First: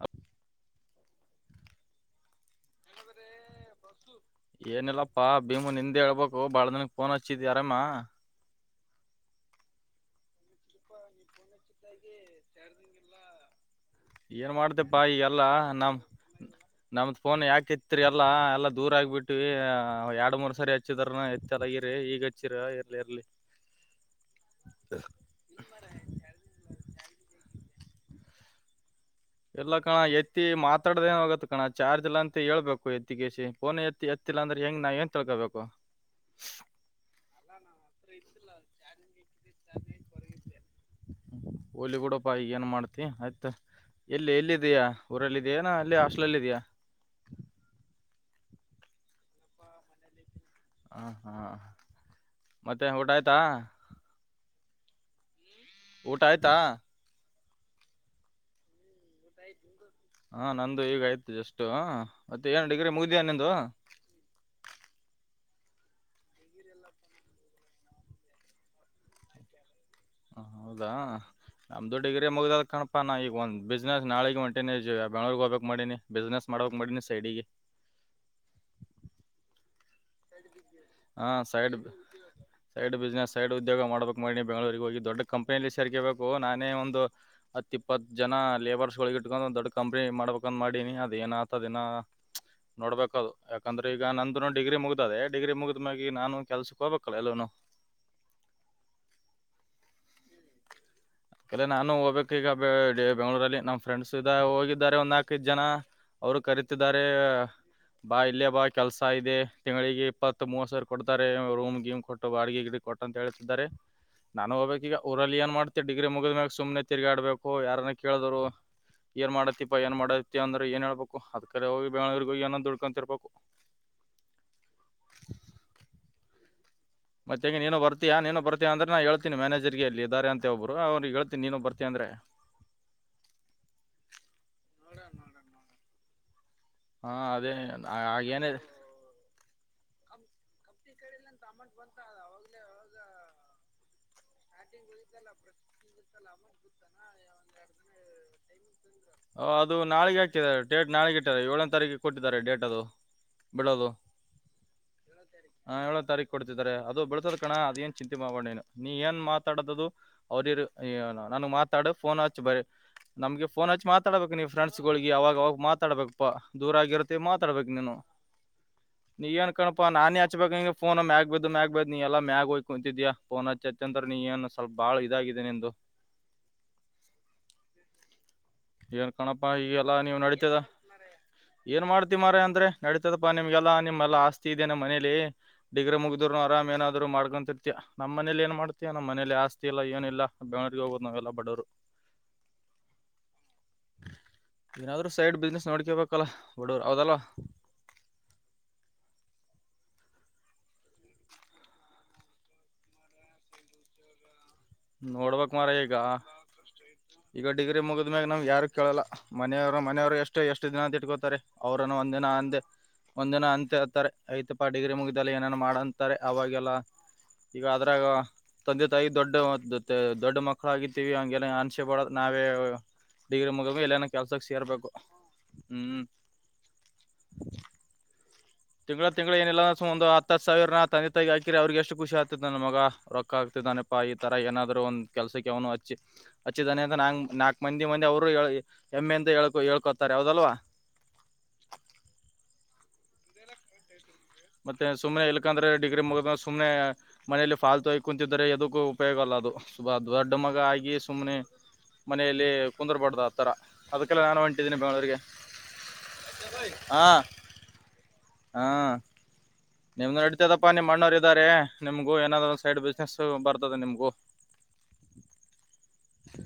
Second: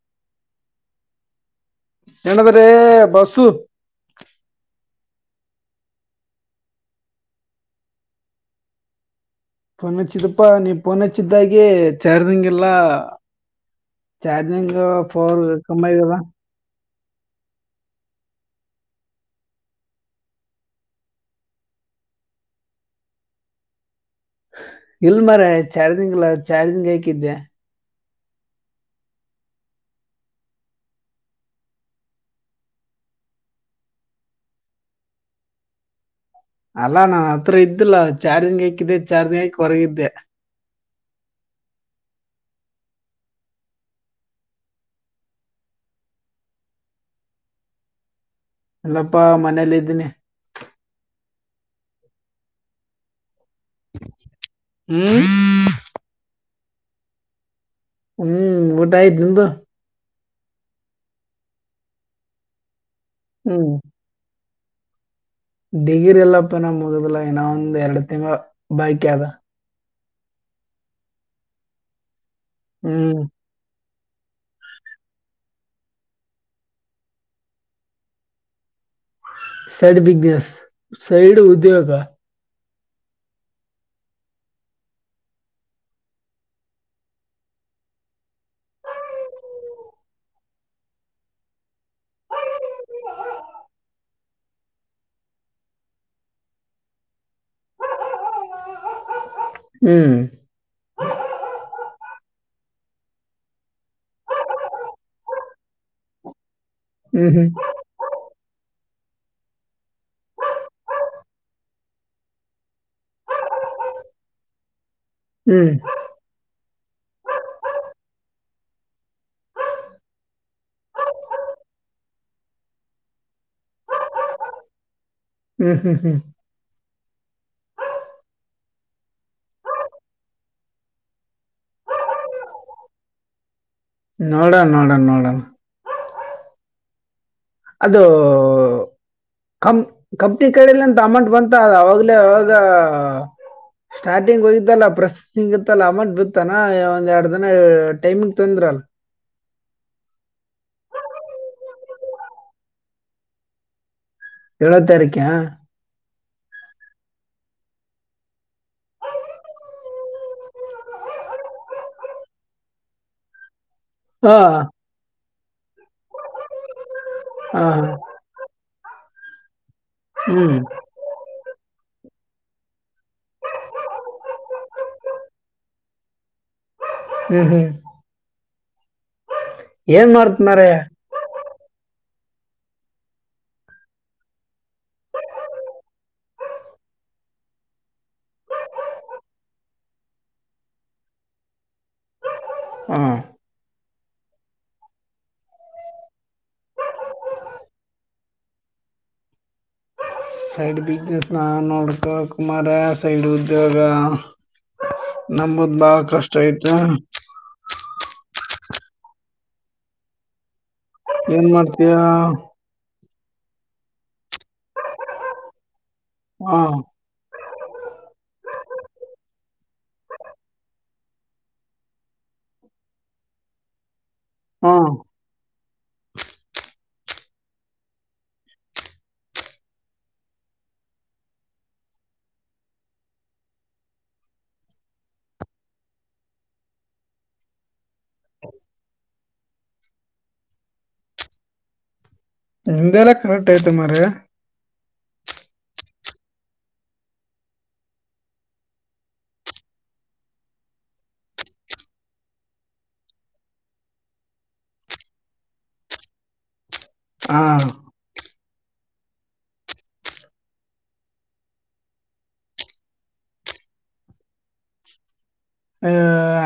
hub ಏನದ್ರೆ Basappa Bhimu ನಿಂದೆ ಹೇಳ್ಬೇಕು ಬಾಳ ದಿನಕ್ ಫೋನ್ ಹಚ್ಚಿದಿ ಅಾರಮ್ಮ ಫನ್ ಹಚ್ಚಿದಪ್ಪಾ ನೀಪೋನ್ ಹಚ್ಚಿದ್ದಾಗೆ ಚಾರ್ಜಿಂಗ್ ಎಲ್ಲ ಏನ್ ಚಾರ್ಜಿಂಗ್ ಮಾಡ್ದೆಪ್ಪಾ ಪವರ್ ಈಗೆಲ್ಲಾ ಕಮ್ಮಿ ನಮ್ ಆಗದಾ ನಮ್ದ್ ಫೋನ್ ಯಾಕೆ ಇತ್ರಿ ಎಲ್ಲಾ ಎಲ್ಲ ದೂರ ಆಗಿಬ ಬಿಟ್ಟವಿ ಎರಡು ಮೂರ್ ಸರಿ ಹಚ್ಚಿದ್ರ ಎತ್ತದಾಗಿರಿ ಈಗ ಹಚ್ಚಿರ ಇರ್ಲಿ ಇರ್ಲಿ ಇಲ್ ಮರ ಚಾರ್ ದಿನ್ ಚಾರ್ ದಿನ್ಗೆ ಹೇಕಿದ್ದೆ ಎಲ್ಲ ಕಣ ಎತ್ತಿ ಮಾತಾಡ್ದ ಏನ್ ಹೋಗತ್ತ ಕಣ ಚಾರ್ಜ್ ಎಲ್ಲಾ ಅಂತ ಹೇಳ್ಬೇಕು ಎತ್ತಿಿಗೆಸಿ ಪೋನ್ ಎತ್ತಿ ಎತ್ತಿ ಇಲ್ಲ ಅಂದ್ರೆ ಹೆಂಗ್ ನಾವ ಏನ್ ತಿಳ್ಕೋಬೇಕು ಅಲ್ಲಾ ನನ್ ಹತ್ರ ಇದ್ದಿಲ್ಲ ಚಾರ್ಜಿಂಗ್ ಹಾಕಿದ್ದೆ ಚಾರ್ಜಿಂಗ್ ಹಾಕ್ ಹೊರಗಿದ್ದೆ ಹೋಲಿ ಕೊೂಡಪ್ಪಾ ಈ ಏನ್ ಮಾಡ್ತಿ ಆಯ್ತ ಎಲ್ಲಿ ಎಲ್ಲ ಇದಯಾ ಊರಲ್ಲ ಇದಯಾನ ಅಲ್ಲಿ ಹಾಸ್ಲಲ್ಲ ಇದಯ ಅಲ್ಲಪ್ಪಾ ಮನೇಲ್ಲ ಇದ್ದೀನಿ ಹಾ ಹಾ ಮತ್ತೆ ಊಟ ಆಯ್ತಾ ಹ್ಮ ಊಟ ಆಯ್ತಾ ಹ್ಮ್ ಊಟ ಆಯ್ದಂತ ಹಾ ನಂದು ಈಗ ಆಯ್ತು ಜಸ್ ಮತ್ತೆ ಏನ್ ಡಿಗ್ರಿ ಮುಗಿದಿಯಾ ನಿಂದು ಡಿಗಿರಿ ಎಲ್ಲಪ್ಪನ ಮುದಲ ಇನ ಒಂದ್ ಎರಡ್ ತಿಂಗ ಬಾಯಕಿ ಅದ ಹೌದಾ ನಮ್ದು ಡಿಗ್ರಿ ಮುಗ್ದಲ್ ಕಣಪ ನಾ ಹ್ಮ್ ಈಗ ಒಂದ ಬಿಸ್ನೆಸ್ ನಾಳೆ ಮಂಟಿನಿ ಬೆಳೋರ್ಗ್ ಹೋಗ್ಬೇಕಕ್ ಮಾಡೀನಿ ಬಿಸ್ನೆಸ್ ಮಾಡಬೇಕಕ್ ಮಾಡೀನಿ ಸೈಡಿಗೆ [unintelligible] ಸೈಡ್ ಬಿಸ್ನೆಸ್ ಸೈಡ್ ಉದ್ಯೋಗ ಸೈಡ್ ಬಿಸ್ನೆಸ್ ಸೈಡ್ ಉದ್ಯೋಗ ಮಾಡ್ಬೇಕು ಮಾಡಣಿ ಬೆಂಗಳೂರಿಗೆ ಹೋಗಿ ದೊಡ್ಡ ಕಂಪ್ನಿಯಲ್ಲಿ ಸೇರ್ಕಬೇಕು ನಾನೇ ಒಂದು ಹತ್ತು ಇ ಇಪ್ಪತ್ತು ಜನ ಲೇಬರ್ಸ್ಗಳಗ ಇಟ್ಕೊಂಡು ಒದೊಡ್ ಕಂಪ್ನಿ ಮಾಡ್ಬೇಕಂದ್ ಮಾಡೀನಿ ಅದ ಏನ ಆತದಿನ ನೋಡ್ಬೇಕದು ಯಾಕಂದ್ರೆ ಈಗ ನಂದು ನ ಡಿಗ್ರಿ ಮುಗ ದೆ ಡಿಗ್ರಿ ಮುಗಿದ್ ಮಿ ನಾನು ಕೆಲ್ಸಕ್ಕೆ ಹೋಗ್ಬೇಕಲ್ಲ ಎಲ್ಲ ಹ್ಮ್ ಅಕಲ ನಾನು ಹೋಗ್ಬೇಕು ಈಗ ಬೆಂಗ್ಗಳೂರಲ್ಲಿ ನಮ್ ಫ್ರೆಂಡ್ಸ್ ಇದ ಹೋಗಿದ್ದಾರೆ ಒಂದಕೈ ಜನ ಅವರು ಕರೀತಿದ್ದಾರೆ ಹ್ಮ್ ಹ್ಮ್ ಬಾ ಇಲ್ಲಿಯ ಬಾ ಕೆಲ್ಸ ಇದೆ ತಿಂಗಳಿಗೆ ಇಪ್ಪತ್ತು ಮೂವ ಸಾವಿರ ಕೊಡ್ತಾರೆ ರೂಮ್ ಗಮ್ ಕೊಟ್ಟು ಬಾಡಿಗೆ ಗಡ ಕೊಟ್ಟು ಅಂತ ಹೇಳ್ತಿದ್ದಾರೆ ನಾನು ಹೋಗಬಬೇಕಕ್ ಈಗಊರಿ ಏನ್ ಹ್ಮ್ ಮಾಡ್ತ ಗ ಮ್ಯಾಗ ಸುಮನೆ ತಿರ್ಗಾಡ್ಬೇಕು ಯಾರನ್ನ ಕೇಳಿದ್ರು ಏನ್ ಮಾಡತ್ತತಿಪಪ್ಪ ಏನ್ ಮಾಡತಿ ಅಂದ್ರೆ ಏನ್ ಹೇಬೇಕು ಅದ್ ಕಡೆ ಹೋಗಿ ಬೆಂಗಗಳೂರಿಗೆಗೋಗಿ ಏನನ್ ದುಡ್ಕೊಂತಿರ್ಬೇಕು [unintelligible] ಹ್ಮ್ ಹ್ಮ್ ಹ್ಮ್ ಮತ್ತೆೇಗ ನೀನು ಬರ್ತಯ ನೀನು ಬತಯ ಅಂದ್ರೆ ನಾ ಹೇಳ್ತಿನನ ಮ್ಯಾನೇಜರ್ಗೆಲ್ಲಿ ಇದಿದ್ದಾರೆರೆ ಅಂತ ಒಬ್ಬರು ಅವ್ರಿಗೆ ಹೇಳ್ನಿ ನೀನು ಬರ್ತೀ ಅ್ರ [unintelligible] ನೋಡ ನೋಡ ನೋಡಣ ಹಾ ಅದೇ ಹಾಗೇನೇ ಕಂ ಕಂಪ್ನಿ ಕಡಲ್ಲಂತ ಅಮೌಂಟ್ ಬಂತ ಅ ಅವಾಗ್ಲೇ ಅವಾಗ ಸ್ಟಾರ್ಟಿಂಗ್ ಹೋಗತ್ತಲ್ಲ ಪ್ರಸ ಸಿಂಗ ಇತ್ತಲ್ಲ ಅಮಟ್ ಬಿ ತಾನ ಒಂದ್ ಎರಡು ದಿನ ಟೈಮಿಂಗ್ ತೊಂದ್ರ ಅಲ್ ಹ ಅದು ನಾಳೆಗೆ ಹಾಕಿದ್ದಾರೆ ಡೇಟ್ ನಾಳೆಗೆ ಇಟ್ಟಾರೆ ಏಳನೇ ತಾರೀಕಿಗೆ ಕೊಟ್ಟಿದ್ದಾರೆ ಡೇಟ್ ಅದು ಬೆಳೋದು ಏಳೋ ತಾರೀಕೆ ಹಾ ಹ ಏಳ ತಾರೀಕು ಕೊಡ್ತಿದ್ದಾರೆ ಅದು ಬೆಳಸೋದ್ ಕಣ ಅದನ್ ಚಿಂತೆ ಮಾಡೋಣೇನು ನೀ ಏನ್ ಮಾತಾಡದದು ಅವ್ರರ್ ನಾನು ಮಾತಾಡ ಫೋನ್ ಹಚ್ಚಿ ಬರ ನಮ್ಗೆ ನ್ ಹಚ್ ಮಾತಡ್ಬೇಕುವು ಫ್ರೆಂಡ್ಸ್ಗೆ ಅವಾಗ ಮಾತಾಡ್ಬೇಕಪ್ಪಾ ದೂರ ಆಗಿರುತ್ತೆ ಹಾ ಮಾತಾಡ್ಬೇಕ ನೀನು ನೀನ್ ಕಪಾ ನಾನನ್ ಹ್ಮ್ ಹಚ್ಬೇಕಾಗಂ ನ್ ಮ್ಯಾಗ ಬದು ಮ್ಯಾಗ ಬು ನೀ ಎಲ್ಲಾ ಮ್ಯಾಗ ಹೋಗ್ ಕುಂತಿದ್ಯಾ ಪೋನ್ ಹಚ್ಚಿ ಹಚ್ಚ ಅಂದ್ರ ನೀ ಏನು ಸ್ವಲ್ಪ ಬಾಳ ಇದಿದ್ದ ನಿಂದು [unintelligible] ಹ್ಮ್ ಹ್ಮ್ ಏನ್ ಕಣಪಾ ಈಗೆಲ್ಲಾ ಏನ್ ನೀವು ಮಾಡ್ತ ನಡತದ ಮಾರ ಏನ್ ಮಾಡ್ತ ಮರ ಅಂದ್ರೆ ನಡಿತದಪ್ಪಾ ನಿಮ್ಗೆಲ್ಲಾ ನಿಮ್ಮ್ಆಸ್ತಿ ಇದೆ ನಮ್ಮ ಮನೇಲಿ ಡಿಗ್ರೆ ಮುಗ್ದ್ರು ಅರಾಮ್ ನಾದ್ರು ಮಾಡ್ಕೊಂತಿರ್ತಾ ನಮ್ಮ ಮನೇಲಿ ಏನ್ ಮಾಡ್ತಿಯಾ ನಮ್ಮ ಮನೇಲಿ ಆಸ್ತಿ ಇಲ್ಲ ಏನಿಲ್ಲ ಬೆಂಗಳರಿಗೆ ಹೋಗಬೋದು ನಾವ್ಲಬಡವರು [unintelligible] ಹ್ಮ್ ಏನಾದ್ರರು ಸೈಡ್ ಬಿಸ್ನೆಸ್ ನೋಡ್ಕೊಳ್ಬೇಕಲ್ಲ ಒಡೂರ್ ಹೌದಲ್ಲ [unintelligible] ಸೈಡ್ ಬಿಸ್ನೆಸ್ ನ ನೋಡ್ಕ ಕುಮಾರ ಸೈಡ್ ಉದ್ಯೋಗ ನೋಡ್ಬಕ್ ಮಾರ ನಂಬುದ್ ಈಗ ಬಾಳ ಕಷ್ಟ ಐತ ಈಗ ಡಿಗ್ರಿ ಮುಗದ್ಮಗ ನಾವ್ ಯಾರ್ ಇಕಲ್ಲ ಮನೆಯವರು ಮನೆಯವ್ರು ಎಷ್ಟು ಎಷ್ಟು ದಿನ ಅಂತ ಇಟ್ಕೋತಾರೆ ಏನ್ ಮಾಡ್ತೀಯ ಅವ್ರನ್ನು ಒಂದ್ನ ಅಂದೆ ಒಂದ್ನ ಅಂತ ಹತಾರೆ ಐತಪ್ಪ ಡಿಗ್ರಿ ಮುಗಿದಲ್ಲಿ ಏನೇನ ಮಾಡಂತಾರೆ ಹಾ ಅವಾಗೆಲ್ಲ ಈಗ ಅದ್ರಾಗ ತಂದೆ ತಾಯಿ ದೊಡ್ಡ ದೊಡ್ಡ ಮಕ್ಕಳುಾಗಿತಿವಿ ಹಂಗೆ ಅನಿಸೆಬಡೋದು ನಾವೇ ಡಿಗ್ರಿ ಮುಗ ಎಲ್ಲನ ಕೆಲ್ಸಕ್ಕೆ ಸೇರ್ಬೇಕು ಹಾ ಹ್ಮ್ ತಿಂಗಳತಿಂಗಳ ಏನಿಲ್ಲ ಒ ಹತ್ತು ಸಾವಿರ ನ ತಂದ ತಗ ಹಾಕಿರಿ ಅವ್ರಿಗೆ ಎಷ್ಟು ಖುಷಿ ಆತ ನ ಮಗ ರೊಕ್ಕ ಆಗ್ತತಿ ನಪ್ಪಾ ಈ ತರ ಏನಾದ್ರು ಒಂದ್ ಕೆಲ್ಸಕ್ಕೆ ಅವನು ಹಚ್ಚಿ ಹಚ್ಚಿದಾನೆ ಅಂತ ನಾ ನಾಕಕ್ ಮಂದಿ ಮಂದಿ ಅವ್ರು ಎಮ್ಮೆಂತ ಹಕೊ ಹೇಳ್ಕೋತಾರೆ ಯಾವದಲ್ವಾ ಹ ಎಲ್ಲ ಕರೆಕ್ಟ್ ಆಯತ ಮಾರೆ ಮತ್ತೆ ಸುಮನೆ ಇಲ್ಕಂದ್ರೆ ಡಿಗ್ರಿ ಮುಗ ಸುಮ್ನೆ ಮನೇೆಯಲ್ಲಿ ಫಾಲ್ ತೋ ಇ ಕುಂತಿದರೆ ಎದಕ್ಕೂ ಉಪಯೋಗ ಅಲ್ಲ ಅದು ಸಬಹ ದದು ಅಡಮಾಗ ಆಗ ಸುಮನೆ ಮನೆಯಲ್ಲಿ ಕುಂದರುಬಾರ್ದ ಆಥರ ಅದಕ್ಕೆಲ್ಲ ನಾನು ಹೊಂಟಿದ್ದೀನಿ ಬೆಂಗಳೂರಿಗೆ ಹಾ ಹಾ ನಿಮ್ದ್ ನಡತದಪ್ಪ ನಿಮ್ ಅಣ್ಣೋರ್ ಇದ್ದಾರೆ ನಿಮ್ಗು ಏನಾದ್ ಒ ಸೈಡ್ ಬಿಸ್ನೆಸ್ ಬರ್ತದೆ ನಿಮ್ಗು [unintelligible] ಹ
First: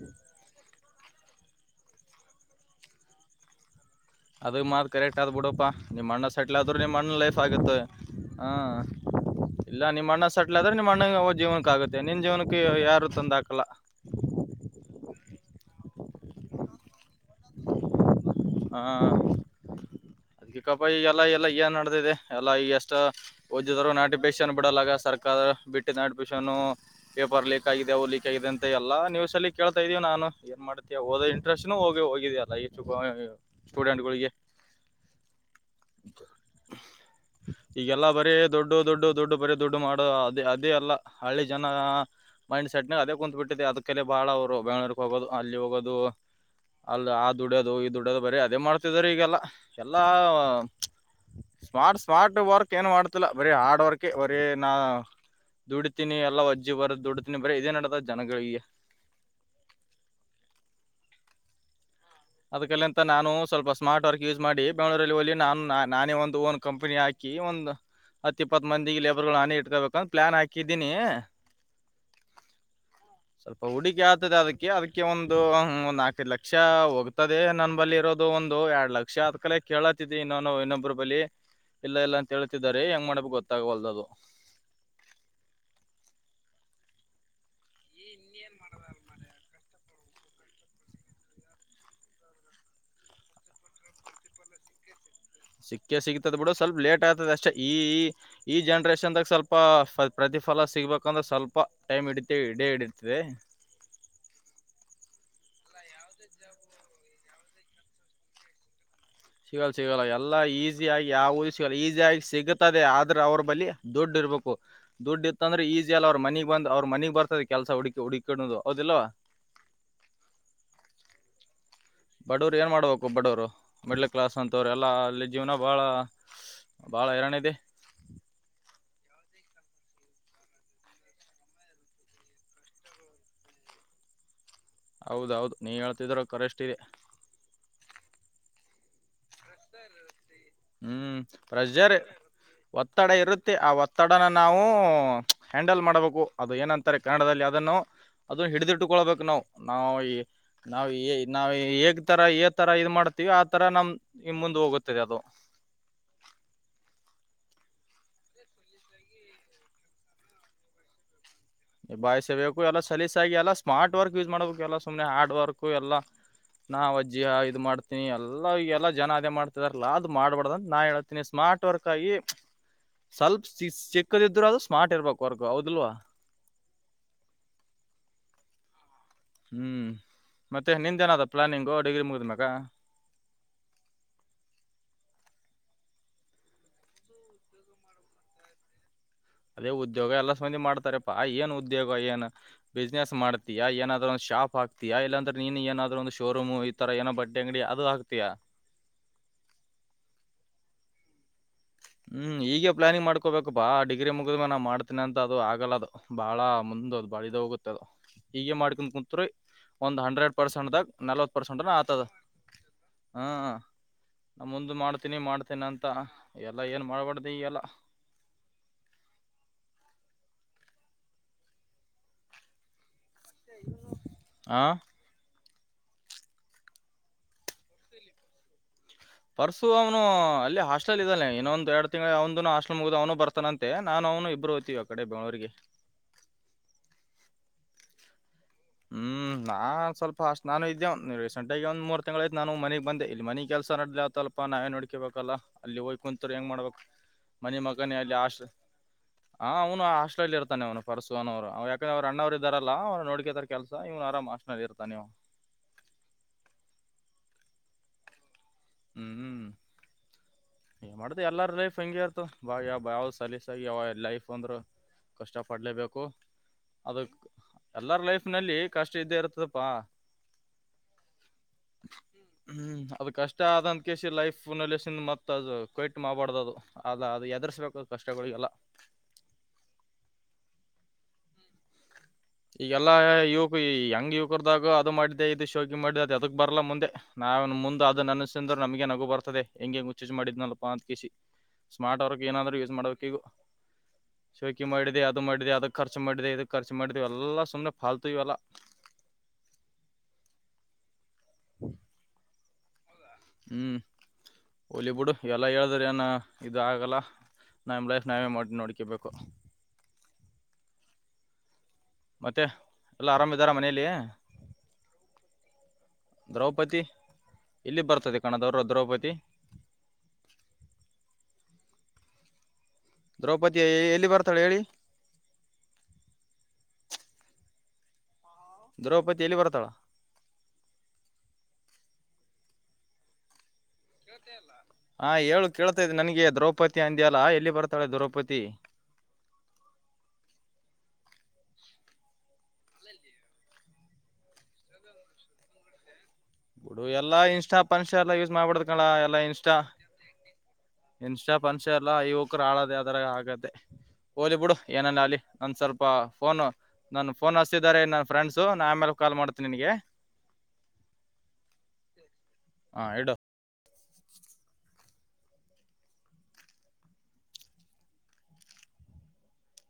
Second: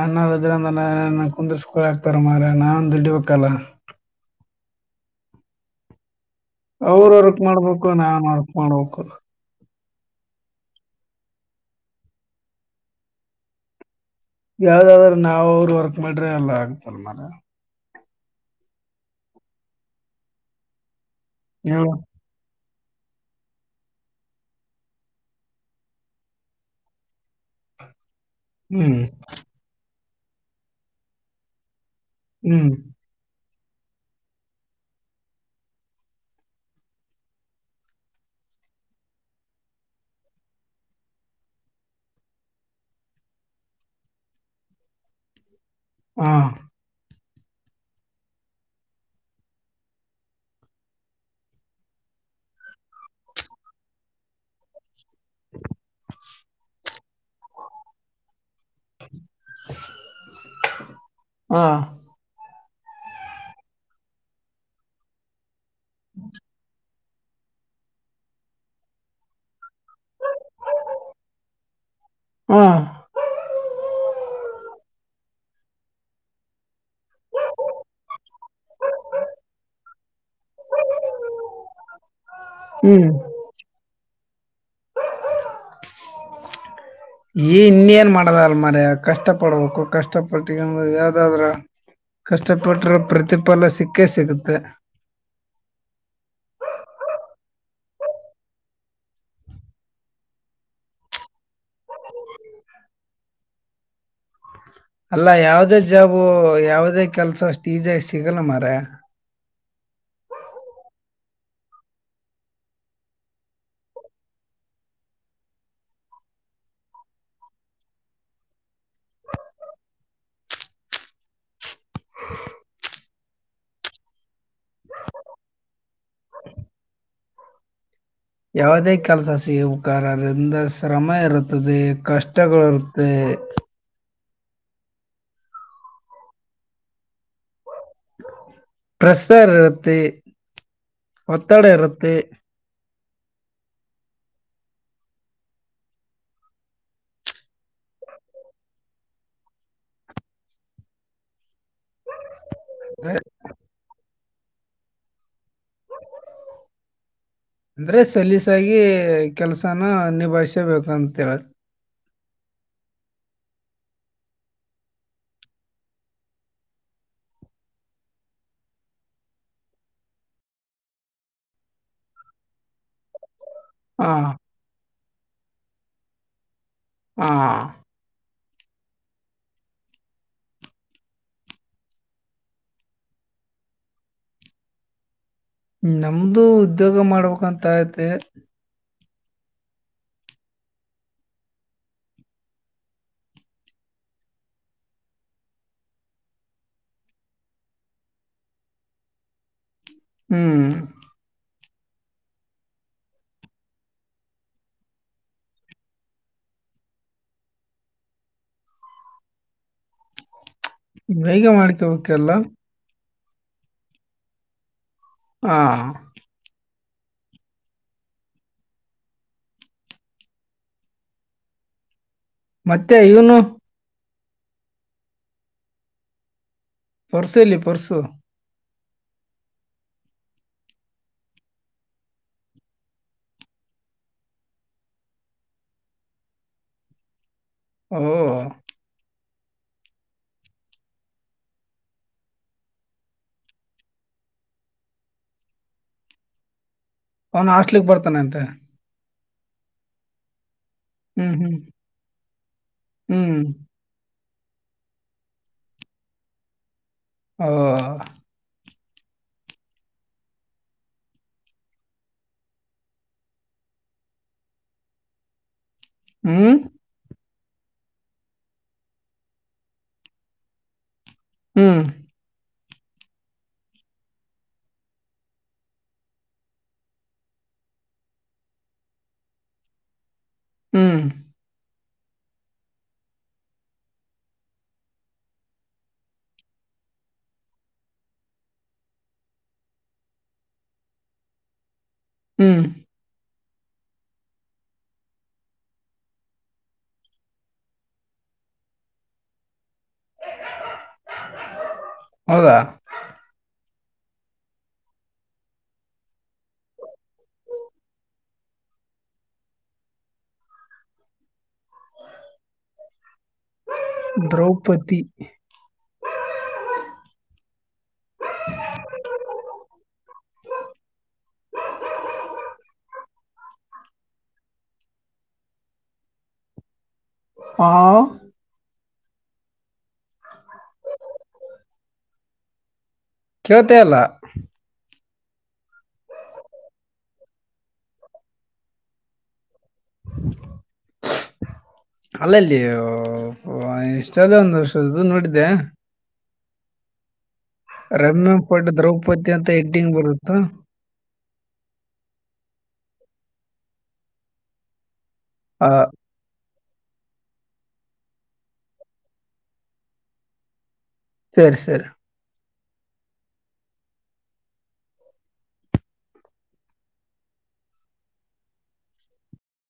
ಅ್ಣದಿನ ಕುಂದ ಸ್ಕೂಲ್ ಹಾಕ್ತಾರ ಮ್ರ ನಾವಂದು ಇಡಿಬೇಕಲ್ಲ ಅದ ಮಾತ್ ಕರೆಕ್ಟ್ ಆದ್ ಬಿಡಪ್ಪಾ ನಿಮ್ಮ್ ಅಣ್ಣ ಸೆಟ್ಲ್ ಆದರು ನಿಮ್ಮ ಅವ್ರು ಅನ್ನಲೈಫ್ ವರ್ಕ್ ಆಗುತ್ತೆ ಮಾಡ್ಬೇಕು ನಾನ್ ಹಾ ವರ್ಕ್ ಮಾಡ್ಬೇಕು ಇಲ್ಲ ನಿಮ್ಮ್ ಅಣ್ಣ ಸೆಟ್ಲ್ ಆದ್ರೆ ನಿಮ್ಮ ಅಣ್ಣ ಹ ಜೀವನಕ್ಕೆ ಆಗುತ್ತೆ ನಿನ್ ಜೀವನಕ್ಕೆ ಯಾರು ತಂದು ಹಾಕಲ್ಲ ಯಾವ್ದಾದ್ರರು ನಾವ್ ಅವ್ರರು ವರ್ಕ್ ಮಾಡ್ರೆ ಎಲ್ಲ ಆಗ್ತಲ್ ಮರ ಹಾ ಅದ್ಕ್ಕಪ್ಪ ಈ ಎಲ್ಲಾ ಎಲ್ಲ ಏನ್ ಹೇಳು ನಡ್ದಿದೆ ಎಲ್ಲ ಈ ಎಷ್ಟ ಓದಿದ್ರು ನೋಟಿಫಿಕೇಶನ್ ಬಿಡಲ್ಲಾಗ ಸರ್ಕಾರ ಬಿಟ್ಟಿದ್ದ ನೋಟಿಫಿಕೇಶನ್ ಪೇಪರ್ ಲೀಕ್ ಆಗಿದೆ ಅವು ಲೀಕ್ ಅ ಎಲ್ಲಾ ಹ್ಮ್ ನ್ಸ್ ಅಲ್ಲಿ ಕೇತಾ ಇದ್ದೀ ನಾನ ಏ ಮಾಡತೇ ಹೋದ ಇಂಟೆಸ್ಟ್ನು ಹೋಗ ಹೋಗಿದ ಅಲ್ಲ ಈ ಹ್ಮ್ ಚು ಸ್ಟೂಡೆಂಟ್ಗಳಿಗೆ [unintelligible] ಈಗೆಲ್ಲಾ ಬರೀ ದೊಡ್ಡು ದೊಡ್ಡು ದೊಡ್ಡು ಬರೀ ದೊಡ್ಡು ಮಾಡೋ ಅದೇ ಅದೇ ಅಲ್ಲ ಹಳ್ಳಿ ಜನ ಹಾ ಮೈಂಡ್ ಸೆಟ್ ನ ಅದ ಕುಂತ್ಬಿಟ್ಟಿದೆ ಅದಕ್ಕೆಲ್ಲೇ ಬಾಳ ಅವರು ಬೆಂಗಳೂರಿಗೆ ಹೋಗೋದು ಅಲ್ಲಿ ಹೋಗೋದು ಅದು ಹಾ ಅಲ್ಲಿ ಆ ದುಡೋದು ಈ ದುಡೋದು ಬರೀ ಅದೇ ಮಾಡ್ತಿದಿದ್ದಾರೆ ಈಗೆಲ್ಲ ಎಲ್ಲಾ ಸ್ಮಾರ್ಟ್ ಸ್ಮಾರ್ಟ್ ವರ್ಕ್ ಏನು ಮಾಡ್ತಿಲ್ಲ ಬರೀ ಹಾರ್ಡ್ ವರ್ಕ್ ಬರೀ ನಾ ದುಡತೀನಿ ಎಲ್ಲ ಅಜ್ಜಿ ಬರ ದುಡತಿನಿ ಬರರಿ ಇದೇನಡತದ ಜಗಳಿಗೆ ಹಾ ಅದಕಲಿಂತ ನಾನು ಸ್ವಲ್ಪ ಸ್ಮಾರ್ಟ್ ವರ್ಕ್ ಯೂಸ್ ಮಾಡಿ ಬೆಂಗಳೂರಲ್ಲಿ ಹಿ ನಾನು ನಾನೇ ಒಂದು ಓನ್ ಕಂಪನಿ ಹಾಕಿ ಹಾ ಒಂದ್ ಹತ್ತ ಇಪ್ಪತ್ ಮಂದಿಗೆ ಲೇಬರ್ ಗಳು ಹಾನಿ ಇಟ್ಕಬೇಕು ದು ಪ್ಲಾನ್ ಹಾಕಿದ್ದೀನಿ ಹಾ ಸ್ವಲ್ಪ ಹುಡಿಕಿ ಆಗ್ತದೆ ಅದಕ್ಕೆ ಅದಕ್ಕೆ ಒಂದು ಒಂದ್ ನಾಲ್ಕದು ಲಕ್ಷ ಹೋಗ್ ದೆ ನನ್ನ ಬಲ್ಲಿ ಇರೋದು ಒಂದು ಎರಡ್ ಲಕ್ಷ ಆದ್ ಕಲೆ ಕೇಳತ್ತಿದಿ ನಾನು ಇನ್ನೊಬ್ರು ಬಲಿ ಇಲ್ಲ ಎಲ್ಲ ಅಂತ ಹೇಳ್ತಿದಿದ್ದಾರೆ ಹೆಂಗ್ ಹ್ಮ್ ಮಾಡ್ಬೇಕು ಗೊತ್ತಾಗವಲ್ದದು ಈ ಇನ್ನೇಏನ್ ಮಾಡದ ಅಲ್ ಮರ ಕಷ್ಟ ಪಡ್ಬೇಕು ಕಷ್ಟ ಪಟ್ಟ ಯಾವ್ದಾದ್ರ ಕಷ್ಟಪಟ್ಟ್ರ ಪ್ರತಿಫಲ ಸಿಕ್ಕೇ ಸಿಗುತ್ತೆ ಸಿಕ್ಕ ಸಿಗ್ತದ ಬಿಡ ಸ್ವಲ್ಪ ಲೇಟ್ ಆಗ್ತದ ಅಷ್ಟೇ ಈ ಈ ಈ ಜನ್ರೇಷನ್ದಾಗ ಸ್ವಲ್ಪ ಪ್ರತಿ ಫಲ ಸಿಗ್ಬೇಕಂದ್ರೆ ಸ್ವಲ್ಪ ಟೈಮ್ ಹಿಡತಿ ಇಡೇ ಹಿಡತದೆ ಅಲ್ಲಾ ಯಾವ್ದೇ ಜಾಬು ಯಾವದೇ ಕೆಲ್ಸ ಅಷ್ಟು ಈಜಾಗ ಸಿಗಲ್ಲ ಮರ ಸಿಗಲ್ಲ ಸಿಗಲ್ಲ ಎಲ್ಲಾ ಈಸಿ ಯಾಗಿ ಯಾವದ ಸಿಗಲ್ಲ ಈಸಿಯಾಗಿ ಸಿಗ್ತದೆ ಆದ್ರೆ ಅವ್ರ ಬಳಿ ದುಡ್ ಇರ್ಬೇಕು ದುಡ್ ಇತ್ತ ಅಂದ್ರೆ ಈಜಿ ಅಲ್ಲಿ ಅವ್ರ ಮನಗ್ ಬಂದ್ ಅವ್ರ ಮನಗ್ ಬರ್ತದೆ ಕೆಲಸ ಹು ಹುಡಕಡುದು ಹೌದಿಲ್ವಾ [inaudible] ಬಡವರು ಏನು ಮಾಡಬೇಕು ಬಡವರು ಮಿಡ್ಲ್ ಕ್ಲಾಸ್ ಅಂತವ್ರು ಎಲ್ಲ ಅಲ್ಲಿ ಜೀವನ ಭಾಳ ಬಾಳ ಹೈರಾಣ ಇದೆ ಯಾವುದೇ ಕೆಲಸ ಸಿಗುವ ಕಾರ್ರಂದ ಶ್ರಮ ಇರುತ್ತದೆ ಕಷ್ಟಗಳು ಇರುತ್ತದೆ [inaudible] ಹೌದೌದು ನೀ ಹೇಳ್ತಿದ್ರ ಕರೆಷ್ಟಿದೆ ಪ್ರೆಸರ್ ರತ್ತು ಹ್ಮ್ ಒತ್ತಡ ಪ್ರೆಷರ್ ರತ್ತು ಒತ್ತಡ ಇರುತ್ತೆ ಆ ಒತ್ತಡನ ನಾವು ಹ್ಯಾಂಡಲ್ ಮಾಡ್ಬೇಕು ಅದು ಏನಂತಾರೆ ಕನ್ನಡದಲ್ಲಿ ಅದನ್ನು ಅದನ್ ಹಿಡ್ದಿಟ್ಟಕೊಳ್ಬೇಕು ನಾವು ನಾವವು ನಾವ್ ನಾವವು ಹೇಗ್ ತರ ತರ ಇ ಅಂದ್ರೆ ಮಾಡ್ತೀವಿ ಆ ತರ ನಮ್ ನಿಮ ಮುಂದೆ ಹೋಗುತ್ತದೆ ಅದು ಅಂದ್ರೆ ಸಲೀಸಾಗಿ ಕೆಲ್ಸನ ನಿಭಾಯ್ಸಬೇಕಂತ ಹೇಳ್ರ ಬಾಯಿಸಬೇಕು ಎಲ್ಲ ಸಲೀಸಾಗಿ ಎಲ್ಲ ಸ್ಮಾರ್ಟ್ ವರ್ಕ್ ಯೂಸ್ ಮಾಡ್ಬೇಕು ಎಲ್ಲ ಸುಮ್ನೆ ಹಾರ್ಡ್ ವರ್ಕ್ ಎಲ್ಲಾ ನಾವ ಅಜ್ಜಿಯ ಇದ್ ಮಾಡ್ತೀನಿ ಎಲ್ಲ ಎಲ್ಲ ಜನ ಅದೇ ಮಾಡ್ತಿದಾರಲ್ಲ ಅದ್ ಮಾಡ್ಬಾರಡ್ದನ್ ನಾ ಹೇಳ್ತೀನಿ ಸ್ಮಾರ್ಟ ಸ್ಮಾರ್ಟ್ ವರ್ಕ್ ಆಗಿ ಸ್ವಲ್ಪ ಹಾ ಚಕ್ಕದಿದ್ರೂ ಅದು ಸ್ಮಾರ್ಟ್ ಇರ್ಬೇಕು ವರ್ಕ್ ಹೌದಲ್ವಾ ಹಾ ಹ್ಮ್ ಮತ್ತೆ ನಿಂದೇಏನಾದ ಪ್ಲಾನಿಂಗು ಡಿಗ್ರಿ ಮುಗ್ದ ಮಕ ಹ [unintelligible] ನಮ್ದು ಉದ್ಯೋಗ ಮಾಡ್ಬೇಕಂತಯತೆ ಅದೇ ಉದ್ಯೋಗ ಎಲ್ಲ ಸ್ಬಂದಿ ಮಾಡ್ತಾರಪ್ಪಾ ಏನ್ ಉದ್ಯೋಗ ಏನ್ ಬಿಸ್ನೆಸ್ ಮಾಡ್ತಯ ಏನಾದ್ರರು ಒಂದ ಶಾಪ್ ಹಾಕ್ತೀಯ ಇಲ್ಲಾಂದ್ರೆ ನೀನು ಏನಾದ್ರು ಒಂದು ಶೋರೂಮ್ ಈ ತರ ಏನೋ ಬಡ್ಡಿ ಅಂಗಡಿ ಅದು ಹಾಕ್ತಿಯಾ ಹ [unintelligible] ಹ್ಮ್ ಹ [unintelligible] ಹ್ಮ್ ಈಗೆ ಪ್ಲಾನಿಂಗ್ ಮಾಡ್ಕಬೇಕಪ್ಪಾ ಆ ಡಿಗ್ರಿ ಮುಗಿದ್ಮೆ ನಾವು ಮಾಡ್ತೀನ ಅಂತ ಅದು ಆಗಲ್ಲ ಅದು ಬಾಳ ಮುಂದ ಬಳಿದ ಹೋಗುತ್ತ ಹಗೆ ಮಾಡ್ಕೊಂಡ್ ಕುಂತ್ ಒಂದ್ ಹಂಡ್ರೆಡ್ ಪರ್ಸೆಂಟ್ಗ ನಲವ ಬೇಗ ಪರ್ಸೆಂಟ್ ಆತದ ಮಾಡ್ಕೋಬೇಕಲ್ಲ ಹ ನ ಮು ಮಾಡ ಚತ್ನಿ ಹಾ ಮಾಡ್ತೇನೆ ಅಂತ ಎಲ್ಲಾ ಏನ್ ಮಾಡ್ಬಾರ್ದು ಎಲ್ಲ ಮತ್ತೆ ಇವನು ಆ ಪರ್ಸ ಇಲ್ಲಿ ಪರ್ಸು ಪರ್ಸು ಅವನು ಅಲ್ಲಿ ಹಾಸ್ಟೆಲ್ ಇದಾನೆ ಇನ್ನೊಂದಂದು ಎರಡ್ ತಿಂಗ್ ಅವ ಹಾಸ್ಟೆಲ್ ಮುಗ್ದ ಅವನು ಬರ್ತಾನಂತೆ ನಾನು ಅವನು ಇಬ್ಬರು ಹೋಗ್ತೀವಿ ಆ ಕಡೆ ಬೆಂಳೂರಿಗೆ ಹ್ಮ್ ಹ್ಮ್ ನಾ ಸ್ವಲ್ಪ ಅಷ್ಟ್ ನಾನು ಇದ್ದೆ ರೀಸೆಂಟಗಿ ಒಂದ ಮೂರು ತಿಂಗಳ ಯತ ನಾನು ಮನೆಗ್ ಬಂದೆ ಇಲ್ಲಿ ಮನಗ್ ಕೆಲಸ ನಡ್ದ ಸ್ಲ್ಪ ನಾವೇ ನೋಡ್ಕೇಬೇಕಲ್ಲ ಅಲ್ಲಿ ಹೋಗ್ ಕುಂಂತರು ಹೆಂಗ ಮಾಡ್ಬೇಕು ಅವನು ಮನಿ ಹಾಸ್ಲಿಕ್ ಮಗನೇ ಅಲ್ಲಿ ಬರ್ತಾನೆಂತೆ ಹಾಸ್ಟೆಲ್ ಹ ಅವನು ಹ ಆಸ್ಟೆಲ್ ಇರ್ತಾನೆ ಅವ್ನು ಪರಸುನ ಹ್ಮ್ ಅವರು ಹ್ಮ್ ಅವ ಯಾಕಂದ್ರ ಅವ್ ಅಣ್ಣ್ರು ಇದಾರಲ್ಲ ಅವ್ ಹ್ಮ್ ನೋಡಕತಾರ ಆರಾಮ ಆಷ್ಟನಲ್ಲಿರ್ ತಾನೇ ಹ ಹ್ಮ್ ಹ್ಮ್ ಏ ಮಾಡತ ಎಲ್ಲಾರ ಲೈಫ್ ಹೆಂಗಗೆ ಇರ್ತ ಬಾ ಯಾವ ಯಾವ್ ಸಲೀಸಾಗಿ ಯಾವ ಲೈಫ್ ಅಂದ್ರು ಕಷ್ಟ ಪಡ್ಲೇಬೇಕು ಹ್ಮ್ ಅದಕ್ ಎಲ್ಲಾರ ಲೈಫ್ ನಲ್ಲಿ ಕಷ್ಟ ಇದ್ದೇ ಇರ್ತದಪ್ಪಾ ಹ್ಮ್ ಹ್ಮ್ ಅದು ಕಷ್ಟ ಆದಂತ ಕಸಿ ಲೈಫ್ ಫನಲ್ಲಿ ಮತ್ತೆ ಕಯಟ್ ಮಾಡಬಾಡ್ದದು ಅಲ್ಲ ಅದು ಎದರ್ಸ್ಕ ಕಷ್ಟಗಳಿಗೆಲ್ಲ ಹ್ಮ್ ಈಗಲ್ಲಾ ಯುವಕ ಹೆಂಗ್ ಯುವಕರ್ದಾಗ ಅದು ಮಾಡಿದ್ದೆ ಇದು ಶೋಕಿ ಮಾಡಿದ್ದೆ ಅದ ಅದಕ್ ಬರ್ಲ್ಲಾ ಮುಂದೆ ನ ನಾವನ್ ಮುಂದೆ ಅದನ್ನ ಅನಸಿದ್ರ ನಮಗೆ ನಗು ಬರ್ತದೆ ಹೆಂಗೆಂಗ ಮುಚ್ಚುಚ್ ಮಾಡಿದ್ನಲ್ಪಾ ಅಂತ ಕಿಸಿ ಸ್ಮಾರ್ಟ್ ಅವರಕ್ ಏನಾದ್ರು ಹ್ಮ್ ಯೂಸ್ ಮಾಡ್ಬೇಕೆಗ ಶೋಕಿ ಮಾಡಿದೆ ಅದು ಮಾಡಿದೆ ಅದಕ್ ಖರ್ಚು ಮಾಡಿದೆ ಇದಕ್ ಖರ್ಚ ಮಾಡಿದೆ ಎಲ್ಲ ಸುಮ್ನೆ ಫಾಲ್ತು ಇ ಅಲ್ಲ ಹ್ಮ ಹೌದಾ ಹ್ಮ್ ಹಲಿವುುಡ್ ಎಲ್ಲ ಹೇಳದ್ರ ನ ಇದ ಆಗಲ್ಲ ನಾವ್ ಲೈಫ್ ನಾವೇ ಮಾಡ ನೋಡ್ಕಬೇಕು ಮತ್ತೆ ಎಲ್ಲ ಆರಾಮ ಇದಾರ ಮನೇಲಿ ದ್ರೌಪದಿ ದ್ರೌಪದಿ ಎಲ್ಲಿ ಬರ್ತದೆ ಕಣದವರು ದ್ರೌಪದಿ ದ್ರೌಪದಿಯ ಎಲ್ಲಿ ಬರ್ತಾಳೆ ಹೇಳಿ ಹಾ ದ್ರೌಪದಿ ಎಲ್ಲಿ ಬರ್ತಾಳ ಕೇಳ್ತ ಅಲ್ಲ ಹಾ ಹೇಳು ಕೇಳ್ತಾದ ನನ್ಗೆ ದ್ರೌಪದಿ ಅಂದ್ಯಲ್ಲಾ ಎಲ್ಲಿ ಬರ್ತಾಳೆ ದ್ರೌಪದಿ [inaudible] ಅಲ್ಲಲ್ಲಿ ಇಷ್ಟ ಅದೇ ಒಂದು ವರ್ಷದ್ದು ನೋಡಿದ್ದೆ ಬಿಡು ಎಲ್ಲಾ ಇನ್ಸ್ಟಾ ಪನ್ಸ್ ಎಲ್ಲ ಯೂಸ್ ರಮ್ಯ ಮಾಡ್ಬಿಡ ಪಟ್ ಕಳ ಎಲ್ಲಾ ದ್ರೌಪದಿ ಅಂತ ಇನ್ಸ್ಟಾ ಹೆಡ್ಡಿಂಗ್ ಬರುತ್ತ ಇನ್ಷ್ಟ ಪಫನ್ಷ ಎಲ್ಲ ಇವಕರು ಆಳಾದ [unintelligible] ಆಗತ್ತೆ ಹಓಲಿ ಬಿಡು ಏನನ್ ಅಲಿ ಒಂದ್ ಆ ಸ್ವಲ್ಪ ಫೋನು ನಾನ ಫೋನ್ ಹತಿದಿದ್ದಾರೆ ನನ್ನ ಫ್ರೆಂಡ್ಸು ನಾ ಆಮೇಲೆ ಕಾಲ್ ಮಾಡ್ತೇನಿ ನಿನ್ಗೆ ಸರಿ ಸರಿ ಹಾ ಹೇಳಡು